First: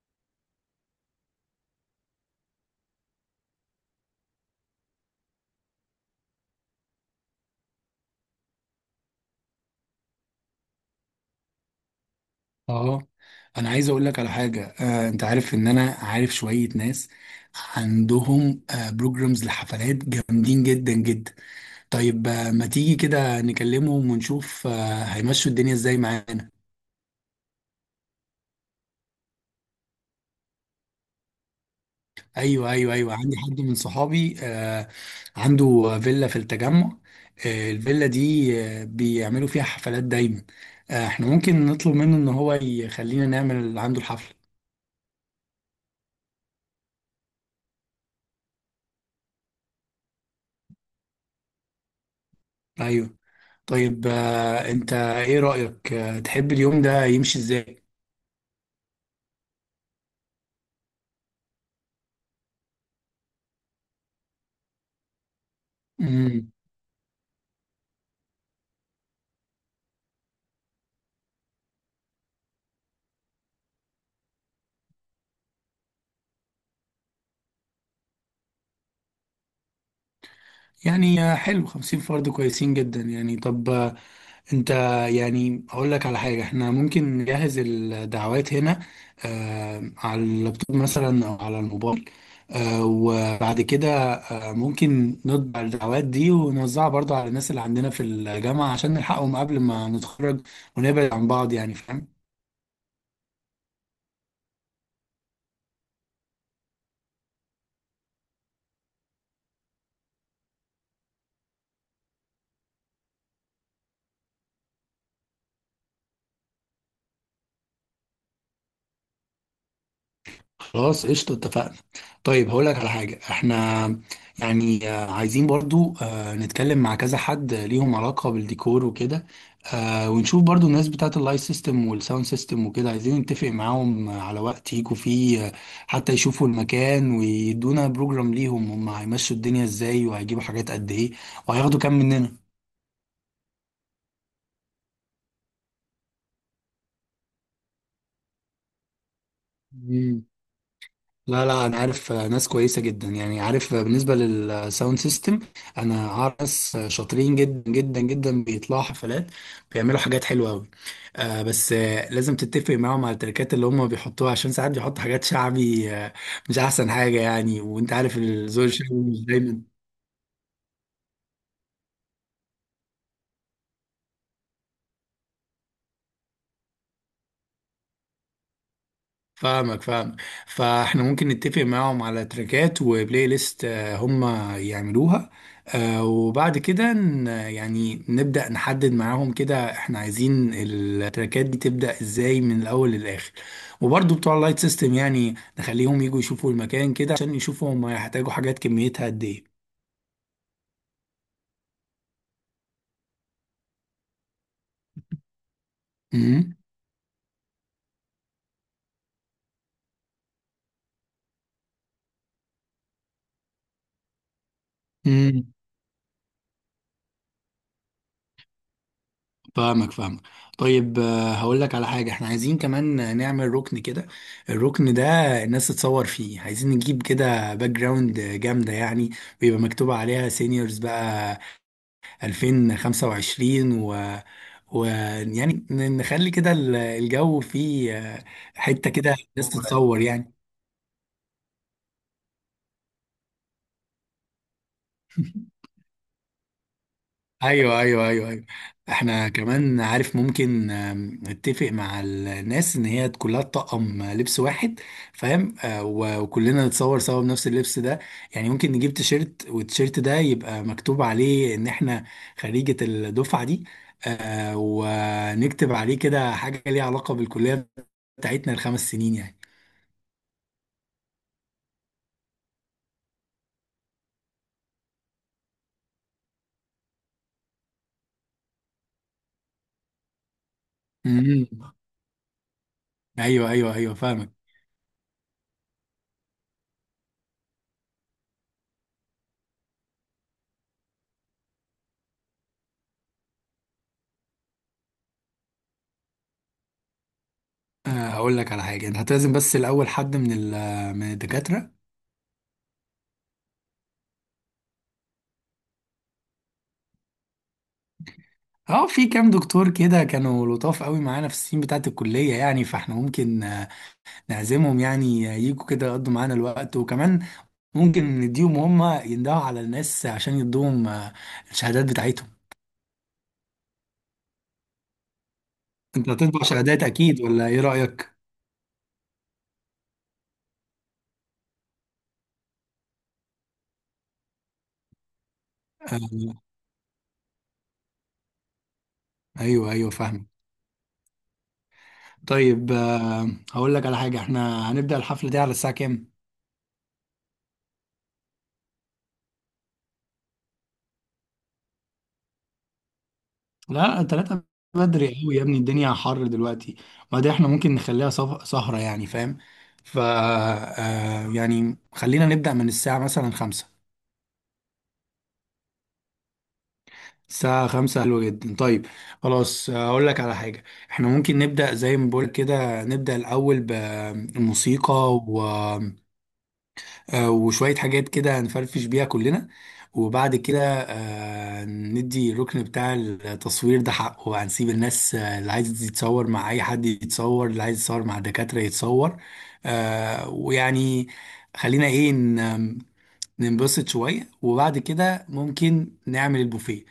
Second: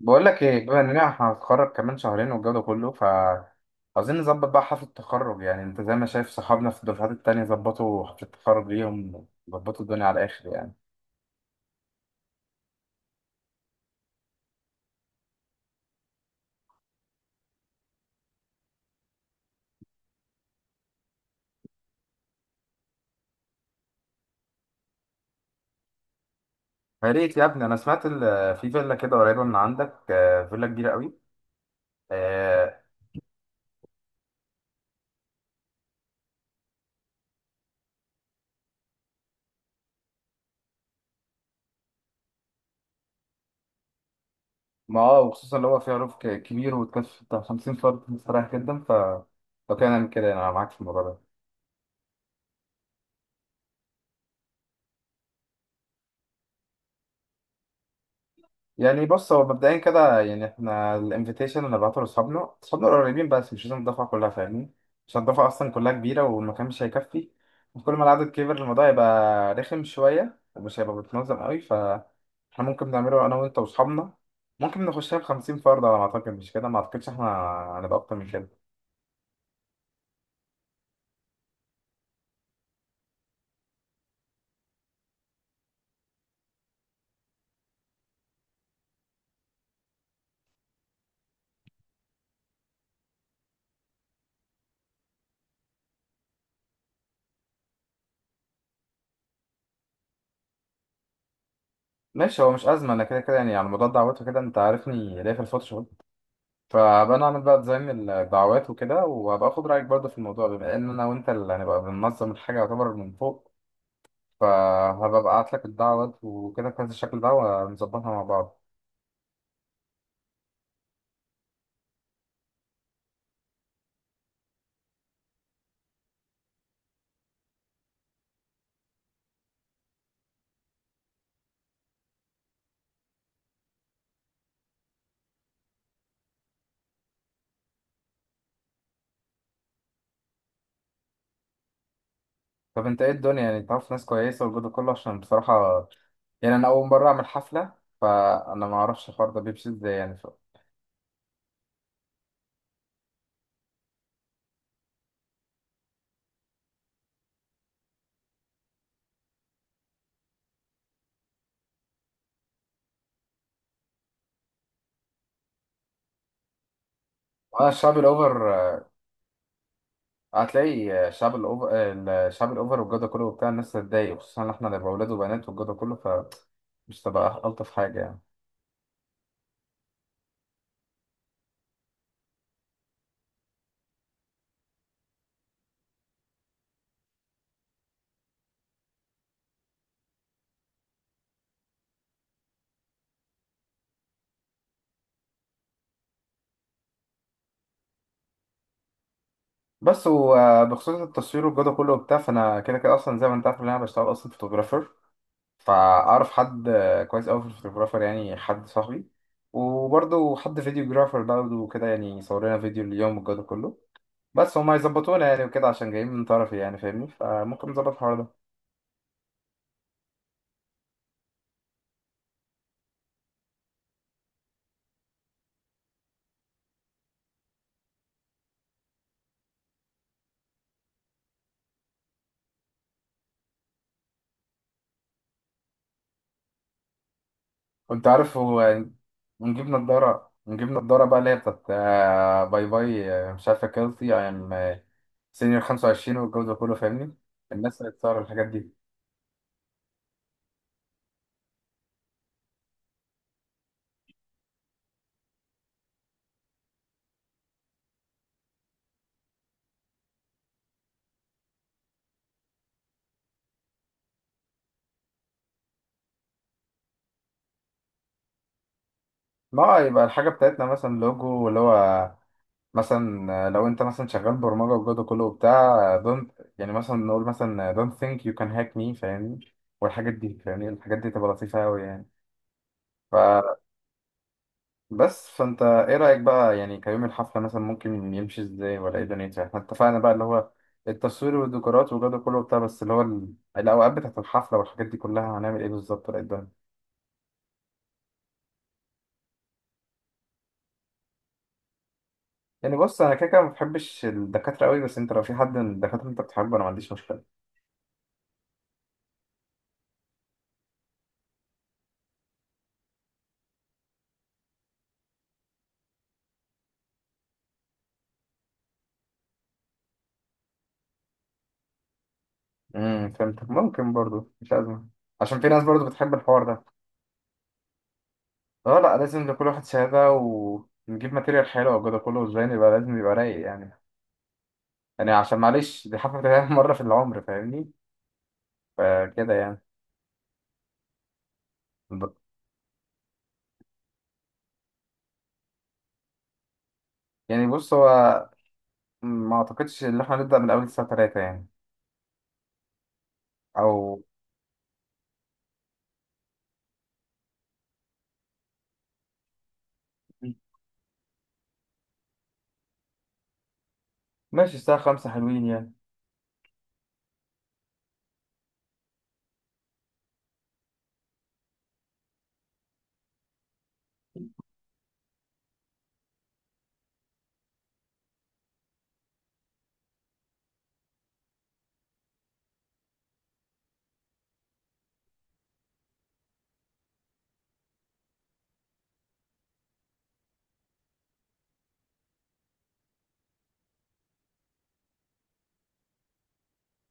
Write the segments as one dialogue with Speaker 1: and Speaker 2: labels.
Speaker 1: بقول لك ايه، بما اننا احنا هنتخرج كمان شهرين والجو ده كله ف عاوزين نظبط بقى حفله التخرج. يعني انت زي ما شايف صحابنا في الدفعات التانية ظبطوا حفله التخرج ليهم، ظبطوا الدنيا على الاخر يعني.
Speaker 2: اه، انا عايز اقول لك على حاجه. انت عارف ان انا عارف شويه ناس عندهم بروجرامز لحفلات جامدين جدا جدا. طيب، ما تيجي كده نكلمهم ونشوف هيمشوا الدنيا ازاي معانا؟
Speaker 1: يا ريت يا ابني، انا سمعت ال- في فيلا كده قريبه من عندك، فيلا كبيره قوي.
Speaker 2: ايوه
Speaker 1: آه،
Speaker 2: ايوه ايوه، عندي حد من صحابي عنده فيلا في التجمع. الفيلا دي بيعملوا فيها حفلات دايما. احنا ممكن نطلب منه ان هو يخلينا نعمل عنده الحفله.
Speaker 1: ما اه وخصوصا اللي هو فيها روف ك- كبير وتكلف بتاع 50 فرد صراحه جدا. ف لو كان نعمل كده انا معاك في الموضوع ده.
Speaker 2: ايوه. طيب، انت ايه رأيك؟ تحب اليوم ده يمشي ازاي؟
Speaker 1: يعني بص، هو مبدئيا كده يعني احنا الانفيتيشن اللي بعته لاصحابنا، اصحابنا القريبين بس مش لازم الدفعه كلها، فاهمني؟ عشان الدفعه اصلا كلها كبيره
Speaker 2: امم
Speaker 1: والمكان مش هيكفي، وكل ما العدد كبر الموضوع يبقى رخم شويه ومش هيبقى متنظم قوي. فاحنا ممكن نعمله انا وانت واصحابنا، ممكن نخشها ب 50 فرد على ما اعتقد. مش كده؟ ما اعتقدش احنا هنبقى اكتر من كده.
Speaker 2: يعني حلو، 50 فرد كويسين جدا يعني. طب، انت، يعني اقول لك على حاجة. احنا ممكن نجهز الدعوات هنا، على اللابتوب مثلا او على الموبايل. وبعد كده ممكن نطبع الدعوات دي ونوزعها برضو على الناس اللي عندنا في الجامعة، عشان نلحقهم قبل ما نتخرج ونبعد عن بعض، يعني فاهم.
Speaker 1: ماشي، هو مش ازمه، انا كده كده يعني على موضوع الدعوات وكده انت عارفني ليا في الفوتوشوب، فبنعمل بقى ديزاين الدعوات وكده، وهبقى اخد رايك برضه في الموضوع بما ان انا وانت اللي هنبقى بننظم الحاجه، يعتبر من فوق. فهبقى ابعت لك الدعوات وكده في هذا الشكل ده ونظبطها مع بعض.
Speaker 2: خلاص، قشطة، اتفقنا. طيب هقول لك على حاجة، احنا يعني عايزين برضو نتكلم مع كذا حد ليهم علاقة بالديكور وكده. ونشوف برضو الناس بتاعت اللايت سيستم والساوند سيستم وكده، عايزين نتفق معاهم على وقت يجوا فيه حتى يشوفوا المكان، ويدونا بروجرام ليهم هم هيمشوا الدنيا ازاي، وهيجيبوا حاجات قد ايه، وهياخدوا كام
Speaker 1: طب انت ايه الدنيا، يعني تعرف ناس كويسه والجو ده كله؟ عشان بصراحه يعني انا اول مره اعمل حفله، فانا ما اعرفش الحوار ده بيمشي ازاي يعني
Speaker 2: مننا.
Speaker 1: ف...
Speaker 2: لا لا، انا عارف ناس كويسه جدا يعني. عارف بالنسبه للساوند سيستم، انا عارف ناس شاطرين جدا جدا جدا بيطلعوا حفلات، بيعملوا حاجات حلوه قوي. بس لازم تتفق معاهم على التركات اللي هم بيحطوها، عشان ساعات بيحطوا حاجات شعبي، مش احسن حاجه يعني.
Speaker 1: انا
Speaker 2: وانت
Speaker 1: الشعب
Speaker 2: عارف
Speaker 1: الاوفر،
Speaker 2: الذوق الشعبي مش دايما.
Speaker 1: هتلاقي الشعب الاوفر، الشعب الاوفر والجو ده كله وبتاع، الناس هتتضايق خصوصا ان احنا نبقى اولاد وبنات والجو ده كله، فمش تبقى الطف حاجه يعني.
Speaker 2: فاهمك فاهمك. فاحنا ممكن نتفق معاهم على تراكات وبلاي ليست هم يعملوها. وبعد كده يعني نبدأ نحدد معاهم كده، احنا عايزين التراكات دي تبدأ ازاي من الاول للاخر. وبرضو بتوع اللايت سيستم، يعني نخليهم يجوا يشوفوا المكان كده، عشان يشوفوا هم هيحتاجوا حاجات كميتها قد ايه.
Speaker 1: بس وبخصوص التصوير والجودة كله وبتاع، فأنا كده كده أصلا زي ما أنت عارف إن أنا بشتغل أصلا فوتوغرافر، فأعرف
Speaker 2: مم.
Speaker 1: حد كويس أوي في الفوتوغرافر، يعني حد صاحبي، وبرضه حد فيديوجرافر برضه وكده، يعني يصور لنا فيديو اليوم والجودة كله. بس هما يظبطونا يعني
Speaker 2: مم.
Speaker 1: وكده عشان جايين من طرفي، يعني فاهمني؟ فممكن نظبط الحوار ده.
Speaker 2: فاهمك فاهمك. طيب، هقول لك على حاجة. احنا عايزين كمان نعمل ركن كده. الركن ده الناس تتصور فيه. عايزين نجيب كده باك جراوند جامدة يعني، ويبقى مكتوب عليها سينيورز بقى 2025، و يعني نخلي كده الجو فيه
Speaker 1: وأنت عارف هو
Speaker 2: حتة
Speaker 1: يعني،
Speaker 2: كده الناس
Speaker 1: ونجيب
Speaker 2: تتصور
Speaker 1: نضارة،
Speaker 2: يعني.
Speaker 1: نجيب نضارة بقى اللي هي بتاعت باي باي، مش عارفة، كيلتي أي أم سينيور 25 والجو ده كله، فاهمني؟ الناس
Speaker 2: ايوه
Speaker 1: اللي
Speaker 2: ايوه
Speaker 1: بتصور
Speaker 2: ايوه ايوه.
Speaker 1: الحاجات دي.
Speaker 2: احنا كمان عارف ممكن نتفق مع الناس ان هي كلها تطقم لبس واحد، فاهم؟ وكلنا نتصور سوا بنفس اللبس ده. يعني ممكن نجيب تيشيرت، والتيشيرت ده يبقى مكتوب عليه ان احنا خريجة الدفعة دي. ونكتب عليه كده حاجة ليها علاقة بالكلية بتاعتنا الخمس سنين يعني.
Speaker 1: ما يبقى الحاجة بتاعتنا مثلا لوجو اللي هو مثلا، لو انت مثلا شغال برمجة والجو ده كله وبتاع don't، يعني مثلا نقول مثلا don't think you can hack me، فاهمني؟ والحاجات دي، فاهمني؟ الحاجات دي تبقى
Speaker 2: امم.
Speaker 1: لطيفة أوي يعني.
Speaker 2: ايوه ايوه ايوه فاهمك.
Speaker 1: فبس، فانت ايه رأيك بقى يعني كيوم الحفلة مثلا ممكن يمشي ازاي ولا ايه دنيتها؟ احنا اتفقنا بقى اللي هو التصوير والديكورات والجو ده كله وبتاع، بس اللي هو ال- الأوقات بتاعت الحفلة والحاجات دي كلها هنعمل ايه بالظبط ولا ايه الدنيا؟
Speaker 2: هقول لك على حاجة، انت هتلازم بس الاول حد من من الدكاترة.
Speaker 1: يعني بص، انا كده كده ما بحبش الدكاترة قوي، بس انت لو في حد من الدكاترة انت بتحبه انا ما عنديش مشكلة.
Speaker 2: اه، في كام دكتور كده كانوا لطاف قوي معانا في السنين بتاعه الكليه يعني. فاحنا ممكن نعزمهم يعني، يجوا كده يقضوا معانا الوقت. وكمان ممكن نديهم، هم يندهوا على الناس عشان يدوهم الشهادات بتاعتهم.
Speaker 1: امم، فهمتك، ممكن برضو، مش أزمة، عشان في ناس برضو
Speaker 2: انت
Speaker 1: بتحب
Speaker 2: هتطبع
Speaker 1: الحوار ده.
Speaker 2: شهادات اكيد، ولا ايه رايك؟
Speaker 1: اه لا، لازم لكل واحد شهادة، ونجيب ماتيريال حلوة وكده كله، والزين يبقى لازم يبقى رايق يعني. يعني عشان معلش دي حفلة
Speaker 2: آه،
Speaker 1: تتعمل مرة في العمر، فاهمني؟ فكده يعني.
Speaker 2: ايوه ايوه فاهم.
Speaker 1: ب-
Speaker 2: طيب، هقول لك على حاجه، احنا هنبدا الحفله دي على الساعه كام؟
Speaker 1: يعني بص، هو ما أعتقدش إن إحنا نبدأ من أول الساعة تلاتة يعني، أو
Speaker 2: لا، 3 بدري قوي يا ابني، الدنيا حر دلوقتي. وبعدين احنا ممكن نخليها سهرة يعني، فاهم. ف يعني خلينا نبدأ من الساعة مثلا 5.
Speaker 1: ماشي الساعة خمسة حلوين يعني.
Speaker 2: الساعة خمسة حلوة جدا. طيب، خلاص. أقول لك على حاجة، احنا ممكن نبدأ زي ما بقول كده. نبدأ الأول بالموسيقى وشوية حاجات كده هنفرفش بيها كلنا. وبعد كده ندي الركن بتاع التصوير ده حقه بقى، نسيب الناس اللي عايز يتصور مع أي حد يتصور، اللي عايز يتصور مع الدكاترة يتصور. ويعني خلينا إيه ننبسط شوية، وبعد كده ممكن نعمل البوفيه.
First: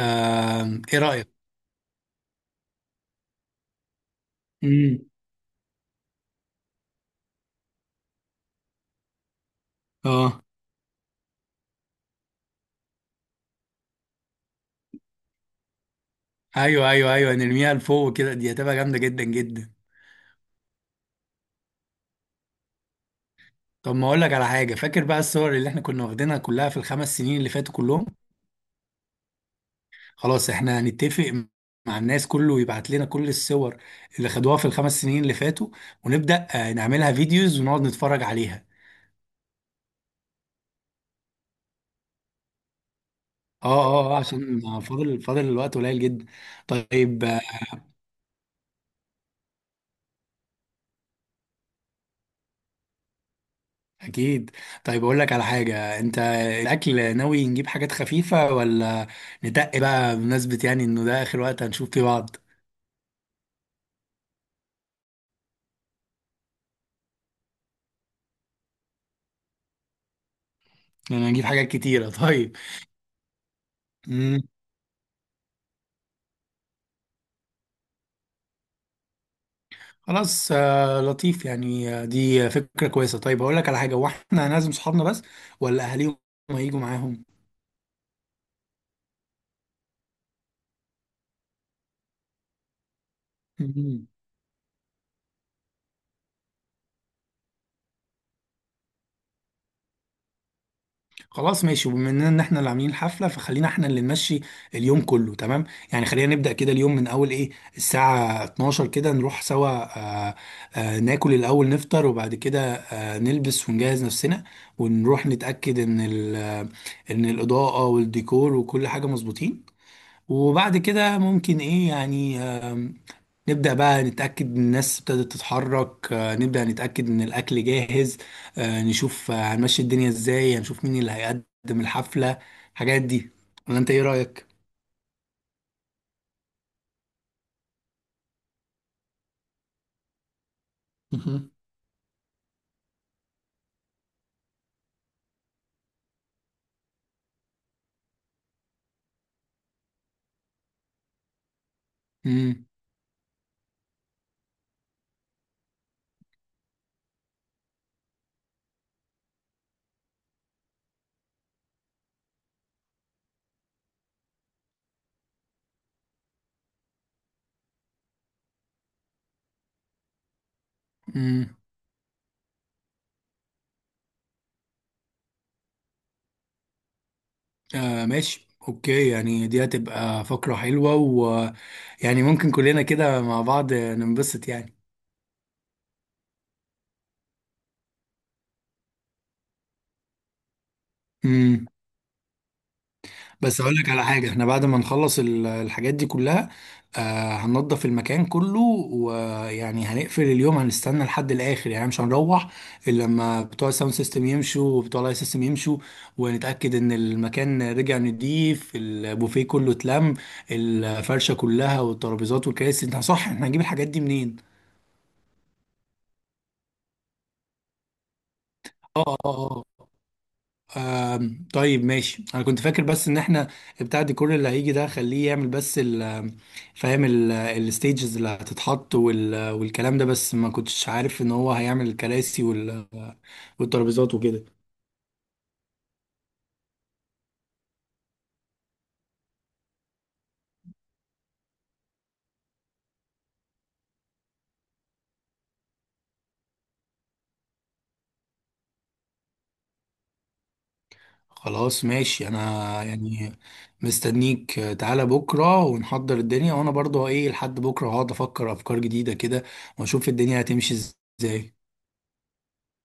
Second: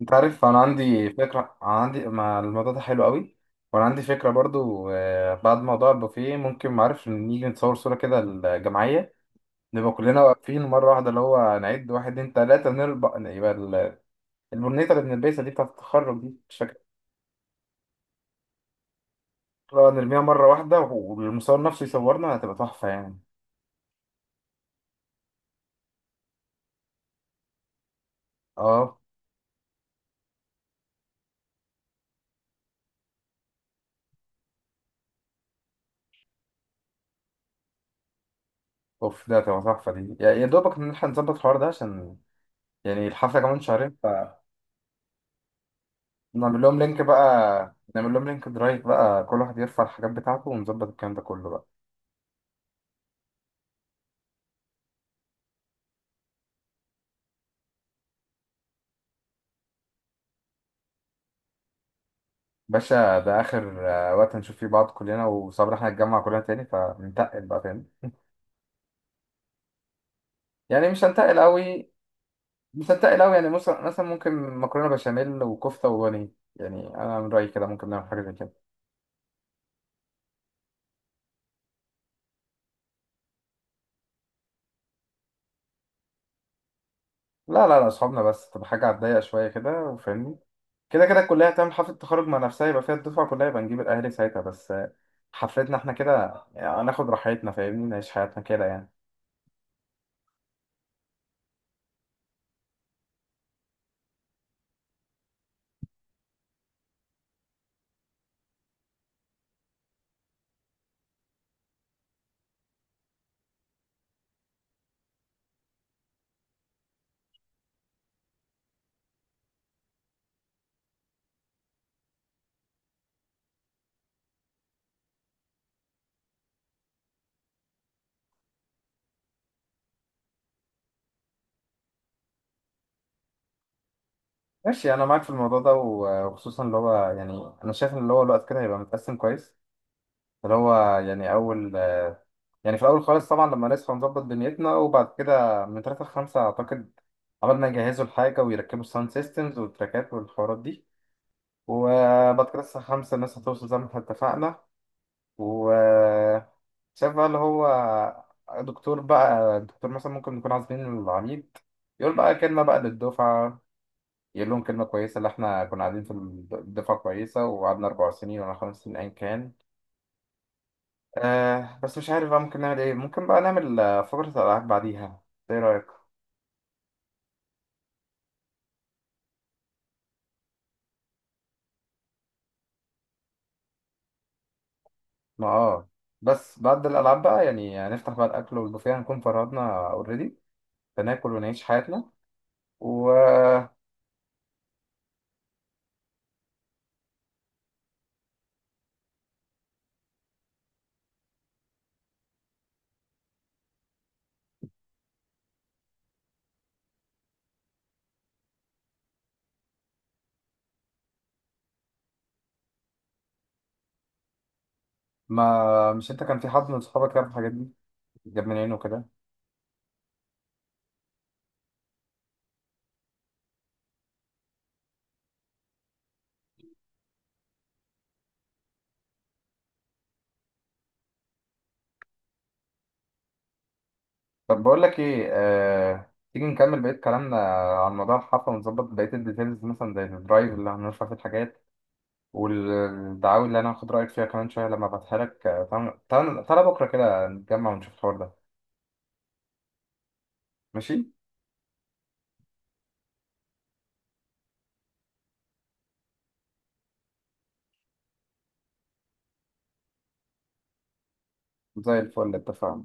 Speaker 1: أنت عارف أنا
Speaker 2: إيه
Speaker 1: عندي
Speaker 2: رأيك؟
Speaker 1: فكرة، أنا عندي، ما الموضوع ده حلو قوي. وأنا عندي فكرة برضو،
Speaker 2: مم.
Speaker 1: بعد موضوع البوفيه ممكن معرفش نيجي نتصور صورة كده، الجماعية، نبقى كلنا
Speaker 2: اه،
Speaker 1: واقفين مرة واحدة، اللي هو نعد واحد اتنين تلاتة نربع يبقى ال- البرنيطة اللي بنلبسها دي بتاعة التخرج دي، مش فاكر؟
Speaker 2: ايوه ايوه ايوه، نرميها لفوق كده، دي هتبقى جامده جدا جدا.
Speaker 1: لا، نرميها مرة واحدة والمصور نفسه يصورنا، هتبقى تحفة يعني.
Speaker 2: طب ما اقول لك على حاجه، فاكر بقى الصور اللي احنا كنا واخدينها كلها في الخمس سنين اللي فاتوا كلهم؟
Speaker 1: اه.
Speaker 2: خلاص، احنا هنتفق مع الناس كله يبعت لنا كل الصور اللي خدوها في الخمس سنين اللي فاتوا، ونبدا نعملها فيديوز ونقعد نتفرج عليها.
Speaker 1: اوف، ده هتبقى تحفة دي يعني. يا دوبك نلحق نظبط الحوار ده عشان يعني الحفلة كمان
Speaker 2: اه
Speaker 1: شهرين.
Speaker 2: اه، عشان فاضل الوقت قليل جدا.
Speaker 1: فنعمل لهم لينك
Speaker 2: طيب،
Speaker 1: بقى، نعمل لهم لينك درايف بقى، كل واحد يرفع الحاجات بتاعته ونظبط الكلام ده كله بقى.
Speaker 2: اكيد. طيب اقول لك على حاجه، انت الاكل ناوي نجيب حاجات خفيفه، ولا ندق بقى بمناسبه يعني انه ده اخر وقت هنشوف فيه بعض؟
Speaker 1: باشا، ده آخر وقت هنشوف فيه بعض كلنا، وصبر احنا نتجمع كلنا تاني فننتقل بقى تاني يعني مش
Speaker 2: يعني
Speaker 1: هنتقل
Speaker 2: هنجيب حاجات
Speaker 1: قوي.
Speaker 2: كتيره. طيب،
Speaker 1: مصدق أوي يعني، مثلا مثلا ممكن مكرونة بشاميل وكفتة وبانيه. يعني أنا من رأيي كده ممكن نعمل حاجة زي كده.
Speaker 2: خلاص. لطيف يعني. دي فكرة كويسة. طيب هقول لك على حاجة، هو احنا هنعزم صحابنا بس، ولا أهاليهم هيجوا معاهم؟
Speaker 1: لا لا لا، أصحابنا بس، تبقى حاجة على الضيق شوية كده، وفاهمني؟ كده كده الكلية هتعمل حفلة تخرج مع نفسها يبقى فيها الدفعة كلها، يبقى نجيب
Speaker 2: مم.
Speaker 1: الأهالي ساعتها بس. حفلتنا احنا كده يعني هناخد راحتنا، فاهمني؟ نعيش حياتنا كده يعني.
Speaker 2: خلاص ماشي، وبما ان احنا اللي عاملين الحفلة، فخلينا احنا اللي نمشي اليوم كله، تمام؟ يعني خلينا نبدأ كده اليوم من أول إيه، الساعة 12 كده نروح سوا. آه ناكل الأول نفطر، وبعد كده نلبس ونجهز نفسنا، ونروح نتأكد إن إن الإضاءة والديكور وكل حاجة مظبوطين. وبعد كده ممكن ايه يعني، نبدأ بقى نتأكد ان الناس ابتدت تتحرك. نبدأ نتأكد ان الأكل جاهز. نشوف هنمشي الدنيا ازاي، هنشوف مين اللي هيقدم الحفلة، الحاجات دي. ولا انت ايه رأيك؟
Speaker 1: ماشي، أنا معاك في الموضوع ده، وخصوصا اللي هو يعني أنا شايف إن اللي هو الوقت كده هيبقى متقسم كويس. اللي هو يعني
Speaker 2: مهم.
Speaker 1: أول، يعني في الأول خالص طبعا لما نصحى نظبط دنيتنا، وبعد كده من تلاتة لخمسة أعتقد عملنا يجهزوا الحاجة ويركبوا الساوند سيستمز والتراكات والحوارات دي، وبعد كده
Speaker 2: امم
Speaker 1: الساعة خمسة الناس هتوصل زي ما احنا اتفقنا. وشاف بقى اللي هو دكتور بقى، دكتور مثلا ممكن نكون عازمين العميد، يقول بقى كلمة بقى للدفعة، يقول لهم كلمة كويسة اللي احنا كنا قاعدين في الدفعة كويسة وقعدنا 4 سنين ولا 5 سنين أيا كان.
Speaker 2: امم
Speaker 1: آه بس مش عارف بقى ممكن نعمل ايه، ممكن بقى نعمل فقرة الألعاب بعديها. ايه رأيك؟
Speaker 2: آه ماشي اوكي، يعني دي هتبقى فقرة حلوة، ويعني ممكن كلنا كده مع بعض ننبسط يعني.
Speaker 1: ما اه، بس بعد الألعاب بقى يعني نفتح بقى الأكل والبوفيه، هنكون فرهدنا اوريدي، فناكل ونعيش حياتنا.
Speaker 2: بس
Speaker 1: وما
Speaker 2: اقول لك على حاجه، احنا بعد ما نخلص الحاجات دي كلها هننضف المكان كله. ويعني هنقفل اليوم، هنستنى لحد الاخر يعني، مش هنروح الا لما بتوع الساوند سيستم يمشوا وبتوع اللايت سيستم يمشوا، ونتاكد ان المكان رجع نضيف، البوفيه كله اتلم، الفرشه كلها والترابيزات والكراسي. انت صح، احنا هنجيب الحاجات دي منين؟
Speaker 1: مش انت كان في حد من صحابك جاب الحاجات دي، جاب من عينه
Speaker 2: اه
Speaker 1: كده؟
Speaker 2: اه، آه. طيب ماشي، انا كنت فاكر بس ان احنا بتاع الديكور اللي هيجي ده خليه يعمل بس فاهم، الستيجز اللي هتتحط والكلام ده. بس ما كنتش عارف ان هو هيعمل الكراسي والترابيزات وكده.
Speaker 1: طب بقول لك ايه، تيجي نكمل بقية كلامنا عن موضوع الحفلة ونظبط بقية الديتيلز، مثلا زي الدرايف اللي هنرفع فيه الحاجات والدعاوي اللي انا هاخد رأيك فيها كمان شوية لما ابعتها لك. تعال بكرة كده نتجمع ونشوف الحوار ده، ماشي؟
Speaker 2: خلاص ماشي، انا يعني مستنيك. تعالى بكرة ونحضر الدنيا، وانا برضو ايه لحد بكرة هقعد افكر افكار جديدة كده، واشوف الدنيا هتمشي ازاي.
Speaker 1: زي الفل، اتفقنا.